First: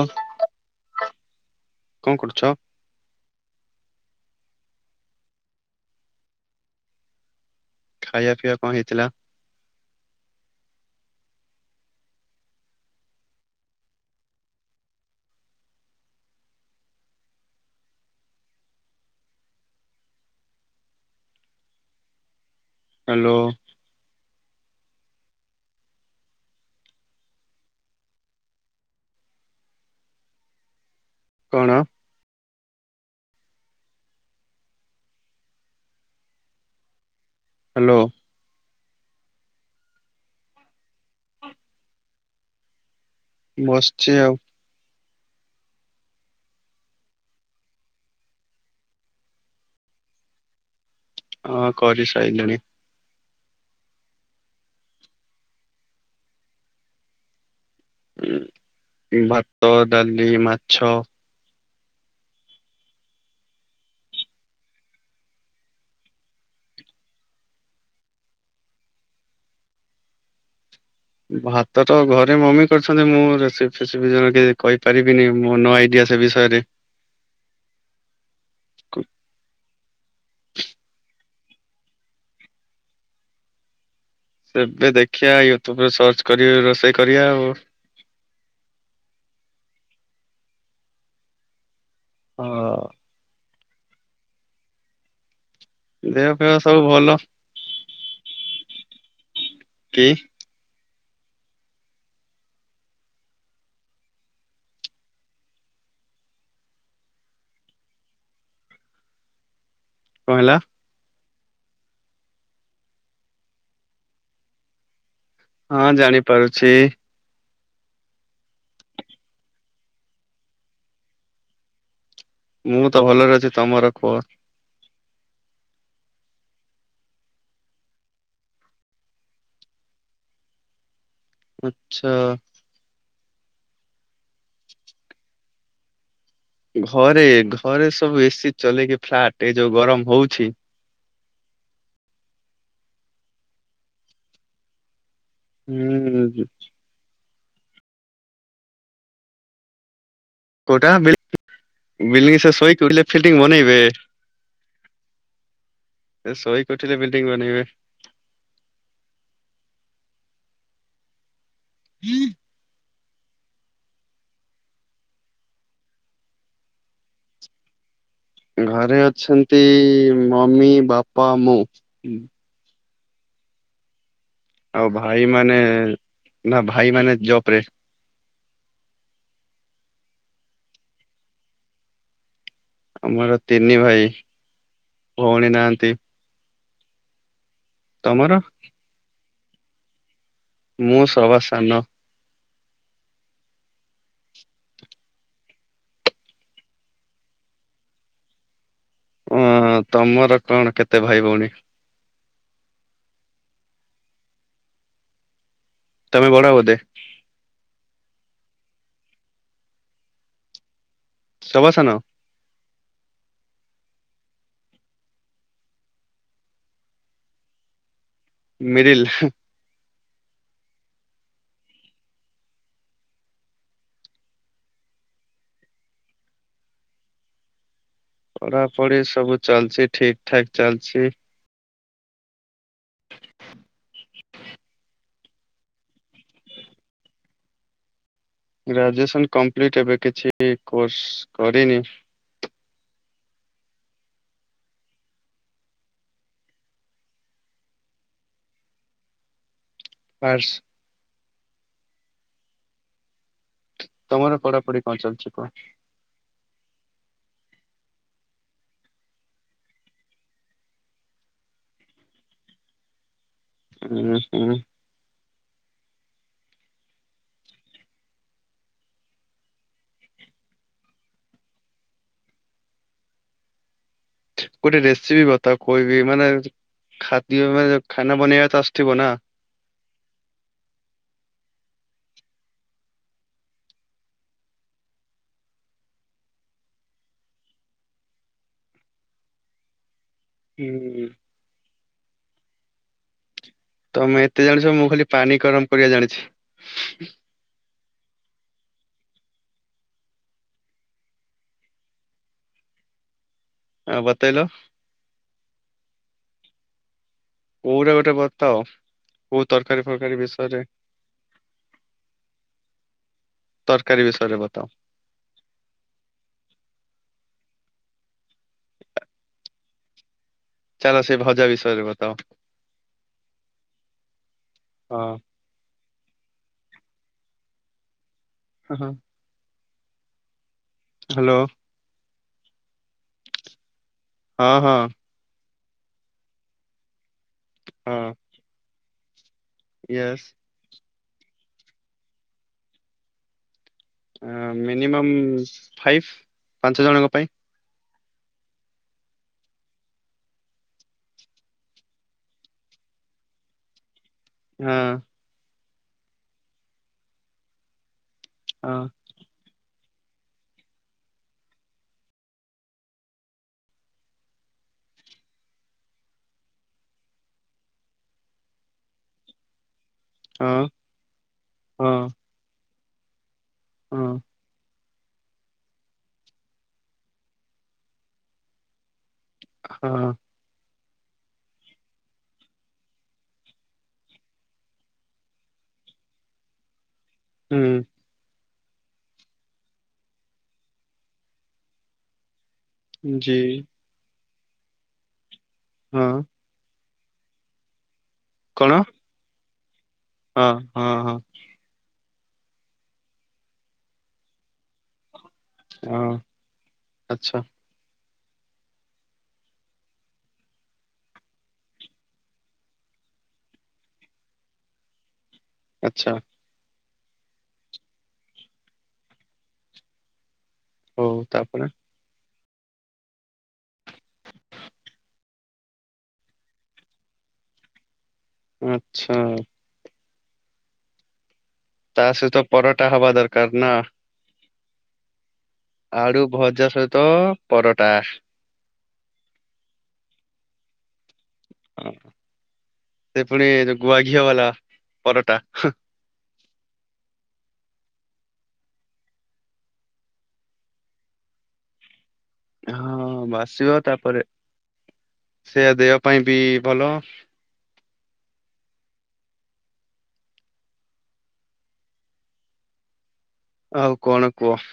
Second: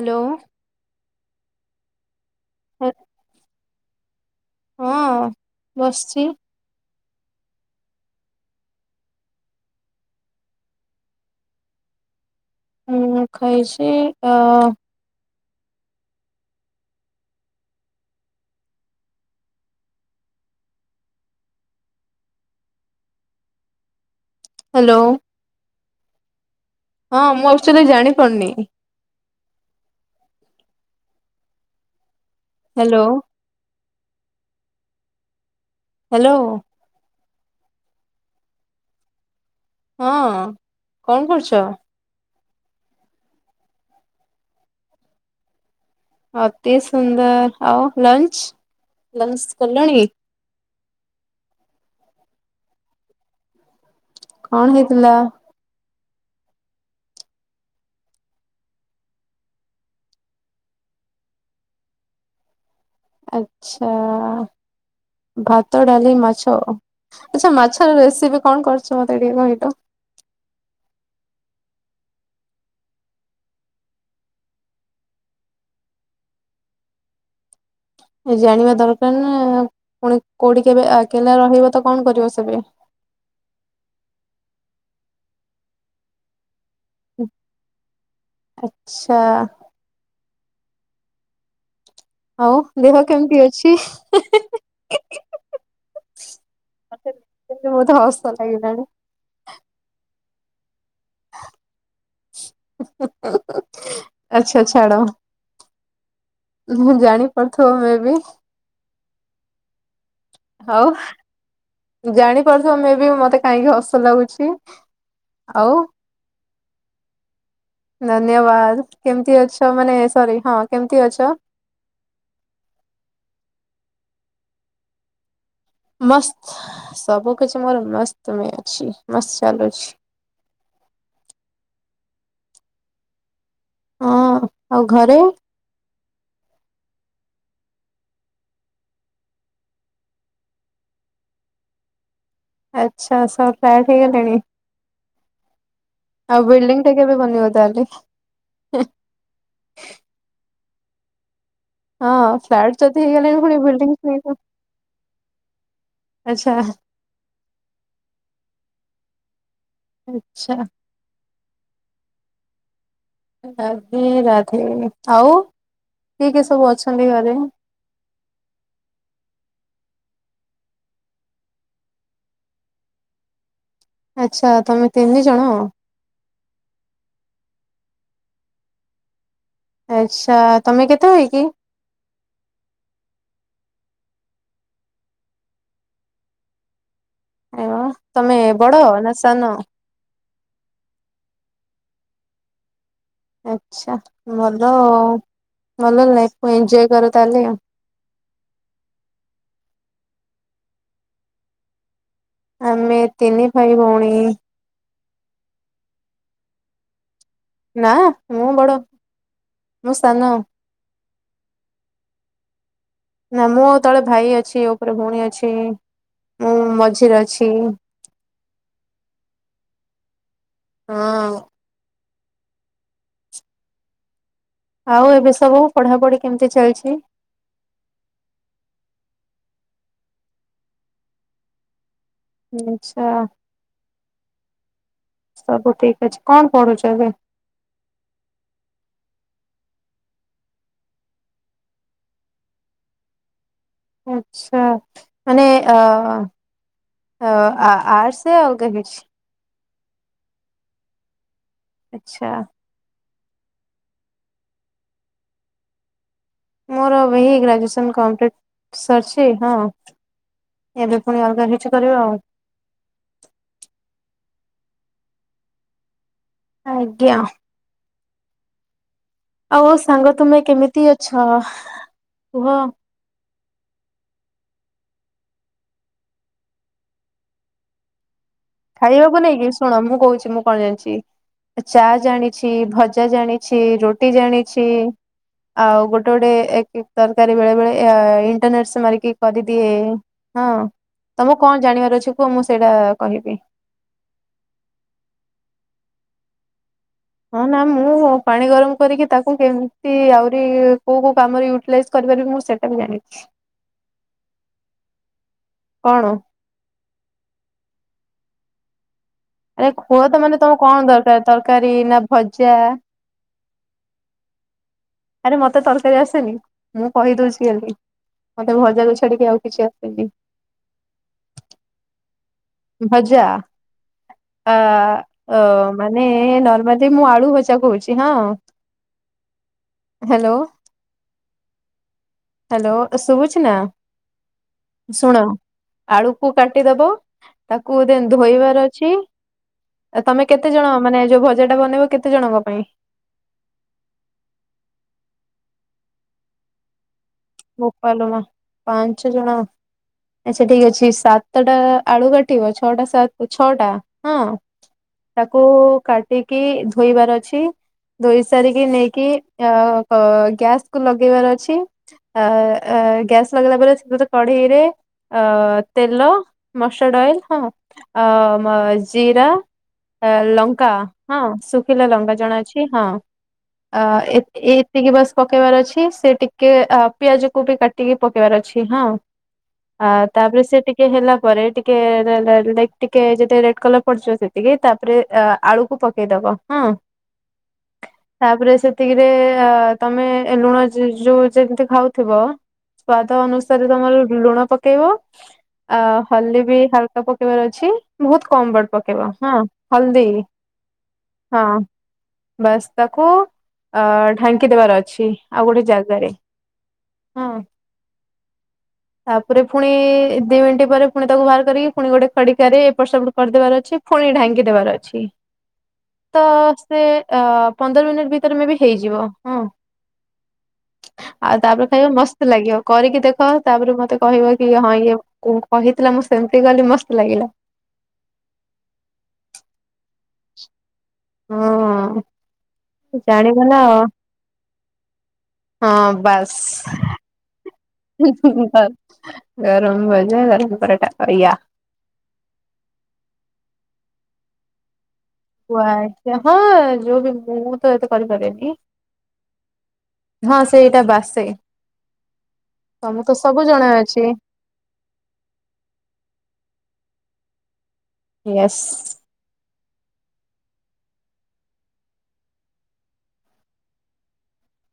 ଓ କଣ କରୁଚ? ଏ। ହଁ ବସିଛି। ଖାଇବାପିଇବା କଣ ହେଇଥିଲା? ମୁଁ ଖାଇଛି ଅ ହ୍ୟାଲୋ। ହ୍ୟାଲୋ। ହଁ ମୁଁ ଆକ୍ଚୁଆଲି ଜାଣି ପାରୁନି। କଣ? ହ୍ୟାଲୋ। ହ୍ୟାଲୋ। ହ୍ୟାଲୋ। ହଁ କଣ କରୁଛ? ବସିଚି ଆଉ। ଅତି ସୁନ୍ଦର। ଆଉ ଲଞ୍ଚ ଲଞ୍ଚ କଲଣି? ହଁ କରି ସାଇଲିଣି। କଣ ହେଇଥିଲା? ଭାତ, ଡାଲି, ମାଛ। ଆଚ୍ଛା। ଭାତ, ଡାଲି, ମାଛ। ଆଛା ମାଛର ରେସିପି କଣ କରିଛ ମତେ ଟିକେ କହିଲ। ଭାତ ତ ଘରେ ମମି କରିଛନ୍ତି। ମୁଁ ରୋଷେଇ ଫୋଷେଇ ବିଷୟରେ କିଛି କହିପାରିବିନି ନେ ଆଇଡିଆ। ସେ ବିଷୟରେ ଜାଣିବା ଦରକାର ନା। ପୁଣି କୋଉଠି କେବେ ଆକେଲା ରହିବ ତ କଣ କରିବ ସେବେ। ଏବେ ଦେଖିବା ୟୁଟ୍ୟୁବରେ ସର୍ଚ୍ଚ କରି ରୋଷେଇ କରିବା ଆଉ। ଆଛା। ହଉ ଦେହ ହଁ କେମିତି ଅଛି? ଦେହ ଫେହ ସବୁ ଭଲ ମତେ ବହୁତ ହସ ଲାଗିଲାଣି। କି। ଆଛା ଛାଡ। ମୁଁଜାଣି ପାରୁଥିବ ମେ ବି। କଣ ହେଲା? ହଉ ଜାଣିପାରୁଥିବମେ ବି ମତେ କାହିଁକି ହସ ଲାଗୁଛି। ଆଉ ହଁ ଜାଣି ପାରୁଛି। ଧନ୍ୟବାଦ କେମତି ଅଛ ମାନେ ସରି ହଁ କେମତି ଅଛ। ମୁଁ ତ ଭଲରେ ଅଛି ତମର କୁହ। ମସ୍ତ ସବୁ କିଛି ମୋର ମସ୍ତମେ ଅଛି ମସ୍ତ ଚାଲୁଛି। ଆଛା। ହଁ ଆଉ ଘରେ। ଘରେ ଘରେ ସବୁ ଏସିୀ ଚଲେେଇକି ଫ୍ଲାଟ ଏ ଯୋଉ ଗରମ ହଉଛି। ଆଚ୍ଛା ସବୁ ଫ୍ଲାଟ ହେଇଗଲେଣି। ହୁଁ। ଆଉ ବିଲ୍ଡିଂ ଟା କେବେ ବନେଇିବ ତାହେଲେ। କୋଉଟା ହଁ ବିଲିଣ୍ଡିଙ୍ଗ ସେ ଫ୍ଲାଟ ଶୋଇକ ଯଦି ଉଠିଲେ ହେଇଗଲାଣି ଫିଲ୍ଡିଂ ପୁଣି ବନେଇବେ। ବିଲ୍ଡିଂ ସେ ଆଚ୍ଛା ଶୋଇକି ଉଠିଲେ ବିଲ୍ଡିଂ ବନେଇବେ। ଆଛା। ହୁଁ ରାଧେ ରାଧେ ଆଉ କିଏ କି ସବୁ ଅଛନ୍ତି ଘରେ? ଘରେ ଅଛନ୍ତି ମମି ବାପା ମୁଁ। ଆଚ୍ଛା। ତମେ ଆଉ ତିନି ଭାଇ ଜଣ ମାନେ ନା ଭାଇ ମାନେ ଜବ ରେ। ଆଚ୍ଛା ତମେ କେତେ ଭାଇ କି? ଆମର ତିନି ଭାଇ ଭଉଣୀ ନାହାନ୍ତି। ଏ ତମର ତମେ ବଡ଼ ନା ସାନ? ମୁଁ ସବାସାନ। ଆଛା ଭଲ ଭଲ ଲାଇଫକୁ ଏଞଜୟ କର ତାହେଲେ ଆଉ ଓ ତମର କଣ କେତେ ଭାଇ ଭଉଣୀ? ଆମେ ତିନି ଭାଇ ଭଉଣୀ। ତମେ ବଡ଼ ବଧେ? ନା ମୁଁ ବଡ ମୁ ସାନ। ସଭାସାନ। ନା ମୁଁ ଆଉ ତଳେ ଭାଇ ଅଛି ଉପରେ ଭଉଣୀ ଅଛି। ମୁଁ ମଝିରେ ଅଛି। ମିଡିଲ। ହଁ। ଆଉ ଏବେ ସବୁ ପଢାପଢି କେମିତି ଚାଲିଛି? ପଢା ପଢି ସବୁ ଚାଲଛି ଠିକ ଠାକ ଚାଲିଛି। ଆଚଛା ସବୁ ଠିକ ଅଛି କଣ ପଢୁଛ ଏବେ? ଗ୍ରାଜୁଏସନ୍ କମ୍ପ୍ଲିଟ ଏବେ କିଛି କୋର୍ସ କରିନି। ଆଚ୍ଛା ମାନେ ଅ ଅ ଆଟର୍ସ [inaudible] ଆର୍ଟ୍ସ। ଆଛା। ତମର ପଢାପଢି କଣ ଚାଲିଛି କୁହ? ମୋର ଏହି ଗ୍ରାଜୁଏସନ୍ କମ୍ପ୍ଲିଟ୍ ସରିଛି ହଁ। ଏବେ ପୁଣି ଅଲଗା କିଛି କରିବା ଆଉ। ହୁଁ ହୁଁ। ଆଜ୍ଞା। ଆଉ ସାଙ୍ଗ ତୁମେ କେମିତି ଅଛ କୁହ? ଗୋଟେ ରେସିପି ଥାଉ କହି ବିି ମାନେ ଖାଦ୍ୟ ମାନେ ଖାନା ବନେଇବା। ତ ଆସୁଥିବ ନା। ଖାଇବାକୁ ନେଇକି ଶୁଣ ମୁଁ କହୁଛି ମୁଁ କଣ ଜାଣିଛି। ଚା ଜାଣିଛି ଭଜା ଜାଣିଛି ରୁଟି ଜାଣିଛି। ଆଉ ଗୋଟେ ଗୋଟେ ଏକ ତରକାରୀ ବେଳେ ବେଳେ ଇଣ୍ଟରନେଟ ସେ ମାରିକି କରିଦିଏ। ହଁ ହୁଁ ତମକୁ କଣ ଜାଣିବାର ଅଛି କୁହ ମୁଁ ସେଇଟା କହିବି। ତମେ ଏତେ ଜାଣିଛ ମୁଁ ଖାଲି ପାଣି ଗରମ କରିବା ଜାଣିଛି। ହଁ ନା ମୁଁ ପାଣି ଗରମ କରିକି ତାକୁ କେମିତି ଆହୁରି କୋଉ କୋଉ କାମରେ ୟୁଟିଲାଇଜ। କରିବା ବି ମୁଁ ସେଇଟା ବି ଜାଣିଛି। ହଁ ବତେଇଲ। କଣ? କୋଉଟା ଗୋଟେ ବତ୍ତ। ଆରେ ଖୁଅ ତ ମାନେ ତମ କଣ ଦରକାର ତରକାରୀ ନା ଭଜା। ତରକାରୀ ବିଷୟରେ ବତାଅ। ଆରେ ମତେ ତରକାରୀ ଆସେନି। ମୁଁ କହିଦୋଉଚି ହେଲି। ମତେ ଭଜାକୁ ଛାଡିକି ଆଉ କିଛି ଆସେନି। ଚାଲ ସେ ଭଜା ବିଷୟରେ ବତାଅ। ଭଜା ଆ ହଁ ମାନେ ନର୍ମାଲି ମୁଁ ଆଳୁ ଭଜା କହୁଚି ହଁ। ଅ ହଁ। ହାଲୋ। ହାଲୋ। ହାଲୋ ଶୁଭୁଚି ନା? ହଁ ହଁ। ଶୁଣ ଆଳୁକୁ କାଟିଦବ ତାକୁ ହଁ। ଧୋଇବାର ଅଛି। ୟେସ୍ ତମେ କେତେ ଜଣ ମାନେ ଯୋଉ ଭଜା ଟା ବନେଇବ କେତେ ଜଣଙ୍କ ପାଇଁ? ମିନିମମ୍ ଫାଇଭ୍ ପାଞ୍ଚ ଜଣଙ୍କ ପାଇଁ। ବୋପାଲୋ ମା ପାଞ୍ଚ ଜଣ। ଆଚ୍ଛା ଠିକ୍ ଅଛି ସାତଟା ଆଳୁ କାଟିବ ଛଅଟା ସାତ ଛଅଟା ହଁ। ହଁ। ତାକୁ କାଟିକି ଧୋଇବାର ଅଛି। ଧୋଇ ସାରିକି ହଁ ନେଇକି ଆ ଗ ଗ୍ୟାସ୍ କୁ ଲଗେଇବାର ଅଛି। ଆ ଆ ଗ୍ୟାସ୍ ଲଗେଇଲା ପରେ ସେଗୋଟେ କଢେଇରେ ଅ ତେଲ ମସ୍ ଡାଇଲ୍ ହଁ ଜିରା ହଁ। ଲଙ୍କା ହଁ ଶୁଖିଲା ଲଙ୍କା ଜଣା ଅଛି ହଁ ଅ ଏ ଏତିକି ବାସ୍ ପକେଇବାର ଅଛି। ସେ ଟିକିଏ ପିଆଜ କୁ ବି କାଟିକି ପକେଇବାର ଅଛି। ହଁ। ଆ ତାପରେ ସେ ଟି ଟିକିଏ ହେଲା ପରେ ଟିକିଏ ଟିକିଏ ଯେ ରେଡ କଲର ପଡିଯିବ ସେତିକି ତାପରେ ଆଳୁକୁ ପକ ପକେଇଦବ। ହଁ। ହୁଁ। ତାପରେ ସେତିକିରେ ତମେ ଲୁଣଯ ଯୋଉ ଯେମିତି ଖାଉଥିବ ସ୍ଵାଦ ଅନୁସାରେ ତମର ଲୁଣ ପକେଇବ। ଆ ହଲଦି ବି ହାଲକା ପକେ କେଇବାର ଅଛି ବହୁତ କମ ବଟ କଣ ହଁ ପକେଇବ। ହଁ ହଳଦୀ। ହଁ ହଁହଁ। ହଁ ବାସ୍ ତାକୁ ଆ ଢାଙ୍କି ଦେବାର ଅଛି ଆଉ ଗୋଟେ ଜାଗାରେ। ହଁ ହଁ ଆଚ୍ଛା। ତାପରେ ପୁଣି ଦି ମିନିଟି ପରେ ପୁଣି ତାକୁ ବାହାର କରିକି ପୁଣି ଗୋଟେ ଖଡିକାରେ ଏପଟ ସେପଟ କରିଦେବାର ଅଛି। ପୁଣି ଢାଙ୍କି ଦେବାର ଅଛି। ଆଚ୍ଛା ତ ସେ ଅ ପନ୍ଦର ମିନିଟ ଭିତେରେ ମେଁ ବି ହେଇଯିବ। ହଁ। ଆଉ ତାପରେ ଖାଇବା ମସ୍ତ ଲାଗିବ। କରିକି ଦେଖ ତାପରେ ମତେ କହିବ କି ହଁ ଇଏ କୁ କହିଥିଲା ମୁଁ ସେମିତି ଗଲି ମସ୍ତ ଲାଗିଲା। ଆଁଚ୍ଛା। ହଁ। ସେ ତ ପରଟା ହବା ଜାଣିଗଲା ଦରକାର ଆଉ ନାଁ? ହଁ ଆଡୁ ଭଜା ସହିତ ପରଟା ହୁଁ ହୁଁ ଆ ଗରମ ଭଜା ଗରମ ପରଟା ବଢିଆ। ହଁ ସେ ପୁଣି ଯୋଉ ଗୁଆ ଘିଅ ବାଲା ପରଟା ଗୁଆ ଘିଅ ହଁ ଯୋଉ ବି ମୁଁ ତ ଏତେ କରିପାରେକି? ହଁ ସେଇଟା ବାସେ ତମକୁ ତ ହଁ ସବୁ ଜଣା ଅଛି। ସେଆ ଦେହ ପାଇଁ ବି ଭଲ। ୟସ୍। ଆଉ କଣ କୁହ?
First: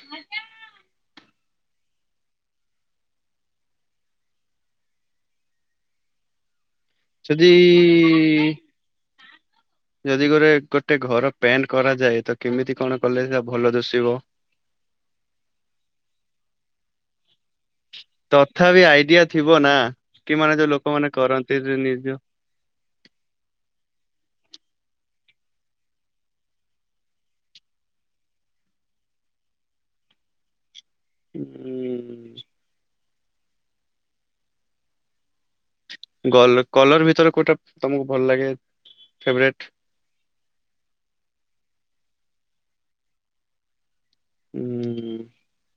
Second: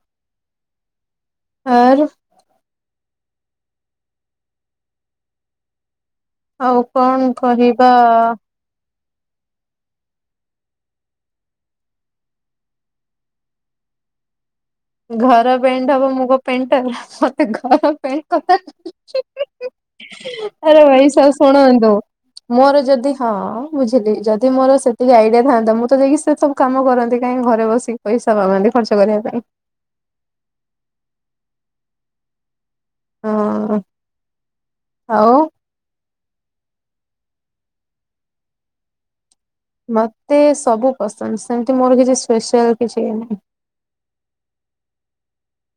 ଆର ଆଉ କଣ ଯଦି କରିବା। ଯଦି ଗୋଟ ଗୋଟେ ଘର ପ୍ୟାଣ୍ଟ କରାଯାଏ ତ କେମିତି କଣ କଲେ ତା ଭଲ ଦୋଷିବ? ଘର ପେଣ୍ଟ ହବ ମୁଁ କଣ ପେଣ୍ଟର ମତେ ଘର ପେଣ୍ଟ କଥା ତଥାପି ଆଇଡିଆ ଥିବ ନା କି ମାନେ ଯୋଉ ଆରେ ଭାଇ ଲୋକମାନେ ସା କରନ୍ତି ଶୁଣନ୍ତୁ ନିଜ ମୋର ଯଦି ହଁ ବୁଝିଲି ଯଦି ମୋର ସେତିକି ଆଇଡିଆ ଥାଆନ୍ତା ମୁଁ ତ ଯାଇକି ସେ ସବୁ କାମ କରନ୍ତି କାହିଁ ଘରେ ବସିକି ପଇସା ପାଆନ୍ତି ଖର୍ଚ୍ଚ କରିବା ପାଇଁ। ହୁଁ। ହଁ ଆଉ? ଗ କଲର ଭିତରେ କଉଟା ତମକୁ ଭଲ ଲାଗେ ଫେବରେଟ? ମତେ ସବୁ ପସନ୍ଦ ସେମିତି ମୋର କିଛି ସ୍ପେଶାଲ କିଛି ନାହିଁ। ହୁଁ।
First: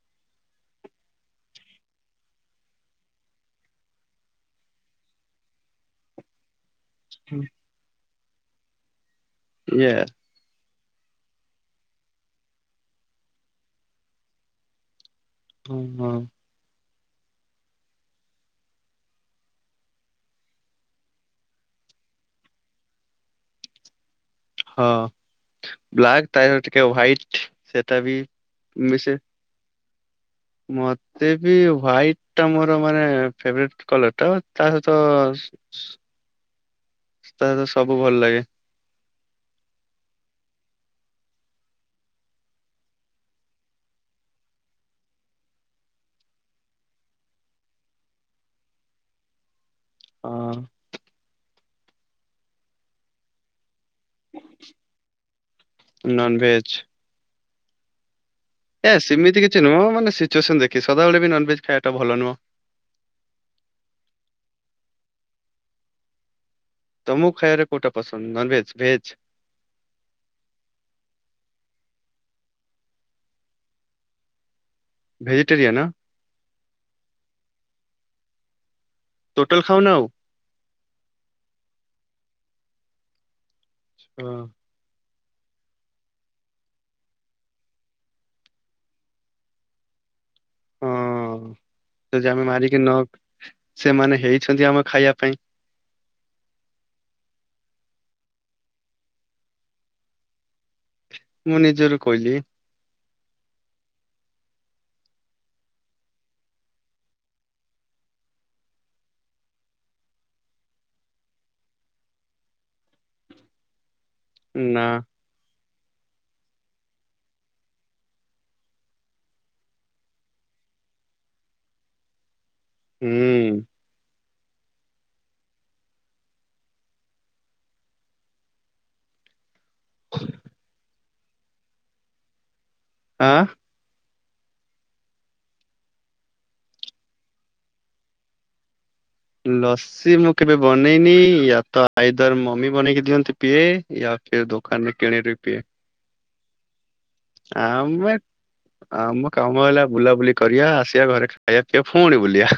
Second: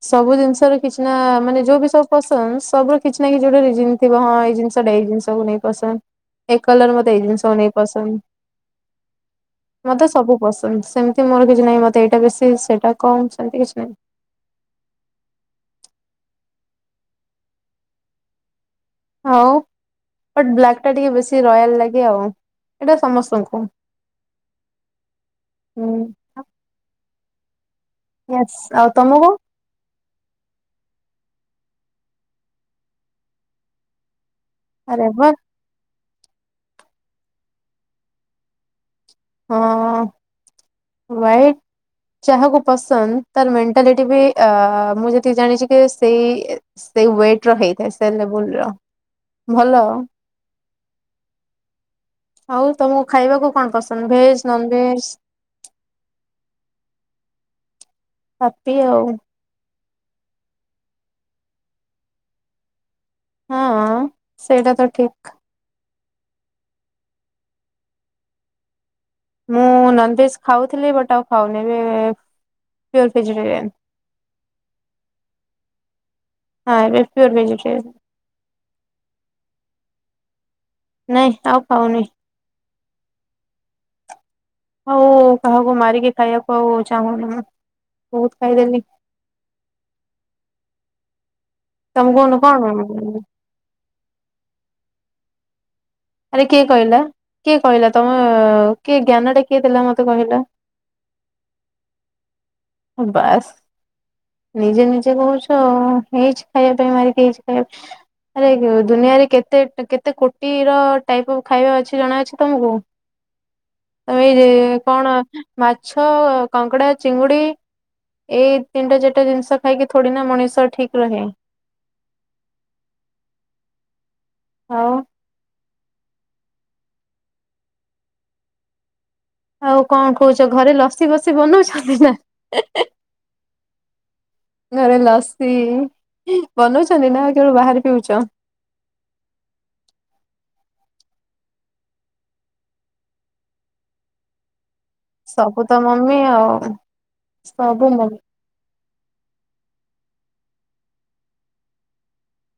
ସବୁ ଜିନିଷ ର କିଛି ନା ମାନେ ଯୋଉ ବି ସବୁ ପସନ୍ଦ ସବୁ କିଛି ନା କିଛି ଗୋଟେ ରିଯିନ ଥିବ ହଁ ଏଇ ଜିନିଷଟା ଏଇ ଜିନିଷକୁୁ ନେଇ ପସନ୍ଦ। ଏ କଲର ମତେ ଏଇ ଜିନିଷକୁ ନେଇ ପସନ୍ଦ ଇଏ ମତେ ସବୁ ପସନ୍ଦ। ସେମିତି ମୋର କିଛି ନାହିଁ ମତେ ଏଇଟା ବେଶୀ ସେଇଟା କମ ସେମିତି କିଛି ନାହିଁ। ହଁ। ଆଉ? ବଟ୍ ବ୍ଲାକ୍ ଟା ଟିକେ ବେଶୀ ରୟାଲ ଲାଗେ ଆଉ ଏଇଟା ସମସ୍ତଙ୍କୁ। ହଁ ହୁଁ। ବ୍ଲାକ୍ ତା ଟିକେ ହୋଆଇଟ୍ ସେଟା ବି ୟେସ୍ ଆଉ ମିସେ। ତମକୁ ମତେ ବି ହ୍ାଇଟ ଟା ମୋର ମାନେ ଫେବେରେଟ କଲର ଟା। ତା ସହିତ ଆରେ ବା ତାର ସବୁ ଭଲ ଲାଗେ। ହଁ ହୋଆଇଟ ଯାହାକୁ ପସନ୍ଦ ତାର ମେଣ୍ଟାଲିଟି ବି ମୁଁ ଯଦି ଜାଣିଛି କି ସେଇ ସେଇ ୱେଟ ରେ ହେଇଥାଏ ସେ ଲେବୁଲ ର ଭଲ ହଁ। ଆଉ ତମକୁ ଖାଇବାକୁ କଣ ପସନ୍ଦ ଭେଜ? Non veg non veg. ହାପି ଏଆ ଆଉ ସେମିତି କିଛି ନୁହଁ ମାନେ ସିଚୁଏସନ୍ ଦେଖ ସଦାବେଳେ ବି ନନେଜ ଖାଇବାଟା ଭଲ ନୁହଁ। ହଁ ସେଇଟା ତ ଠିକ। ତମ କୁ ଖାଇବାରେ କୋଉଟା ପସନ୍ଦ ନନଭେଜ ଭେଜ? ମୁଁ ନନଭେଜ୍ ଖାଉଥିଲି ବଟ ଆଉ ଖାଉନି ଏବେ ପିଓର ଭେଜିଟେରିଆନ୍। ଭେଜିଟେରିୟନ? ହଁ ଏବେ ପିଓର ଭେଜଜିଟେରିୟନ୍। ଟୋଟାଲ ଖାଉ ନା ଆଉ? ନାଇଁ ଆଉ ଖାଉନି। [unintelligible] ଆଉ କାହାକୁ ମାରିକି ଖାଇବାକୁ ଆଉ ଚାହୁଁନି ମୁଁ ବହୁତ ଖାଇଦେଲି। ହଁ, ତମେ ଯଦି କହୁନ ଆମେ କଣ ମାରିକି ନ ସେମାନେ ହେଇଛନ୍ତି ଆମେ ଖାଇବା ପାଇଁ। ଆରେ କିଏ କହିଲା କିଏ କହିଲା ତମେ କିଏ ଜ୍ଞାନ ଟା କିଏ ଦେଲା ମତେ କହିଲ? ମୁଁ ନିଜରୁ କହିଲି। ହଁ ବାସ୍ ନିଜେ ନିଜେ କହୁଛ। ହେଇଛି ଖାଇବା ପାଇଁ ମାରିକି ହେଇଛି ଖାଇବା ଆରେ ଦୁନିଆରେ କେତେ କେତେ କୋଟିର ଟାଇପ୍ ଅଫ୍ ଖାଇବା ଅଛି ଜଣାଅଛି ତୋମକୁ? [unintelligible] ଅ, ଏଇ ଯେ ନା କଣ ମାଛ, କଙ୍କଡା, ଚିଙ୍ଗୁଡି ଏଇ ତିନଟା ଚାଟା ଜିନିଷ ଖାଇକି ଥୋଡି ନା ମଣିଷ ଠିକ ରହେ। ହୁଁ। ଆଉ। ଆଉ କଣ କହୁଛ ଘରେ ଲସି ବସି ବନଉଛନ୍ତି ନା? ଆଁ, ଘରେ ଲସି ବନଉଛନ୍ତି ନା କେବଳ ବାହାରେ ପିଉଛ? ଲସ୍ ସି ମୁଁ କେବେ ବନେଇନି ୟା ତ ଆଇଦରୂ ମମି ବନେଇକି ଦିଅନ୍ତି ପିଏ। ୟା ଫେର୍ ଦୋ ଦାନରୁ କିଣି [unintelligible] ସବୁ ପିଏ। ତ ମମି ଆଉ ସବୁ ଆମେ ମମି ଆମ କାମ ହେଲା ବୁଲାବୁଲି କରିବା ଆସିବା ଘରେ ଖାଇବା ପିଇବା ଫୁଣି ବୁଲିବା।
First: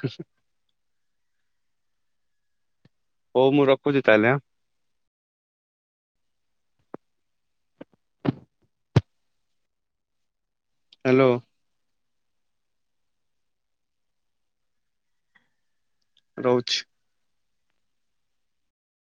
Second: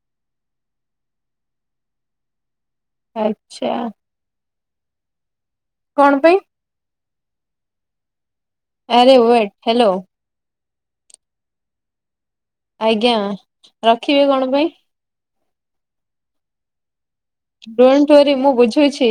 ହଉ ମୁଁ ଆଚ୍ଛା ରଖୁଛି ତାହେଲେ ଆଁ? କଣ ପାଇଁ? ଆରେ ୱେଟ, ହ୍ୟାଲୋ!। ହ୍ୟାଲୋ! ଆଜ୍ଞା! ରଖିବେ କଣ ପାଇଁ? ରହୁଛି। ଡୋଣ୍ଟ ୱରି ମୁଁ ବୁଝୁଛି।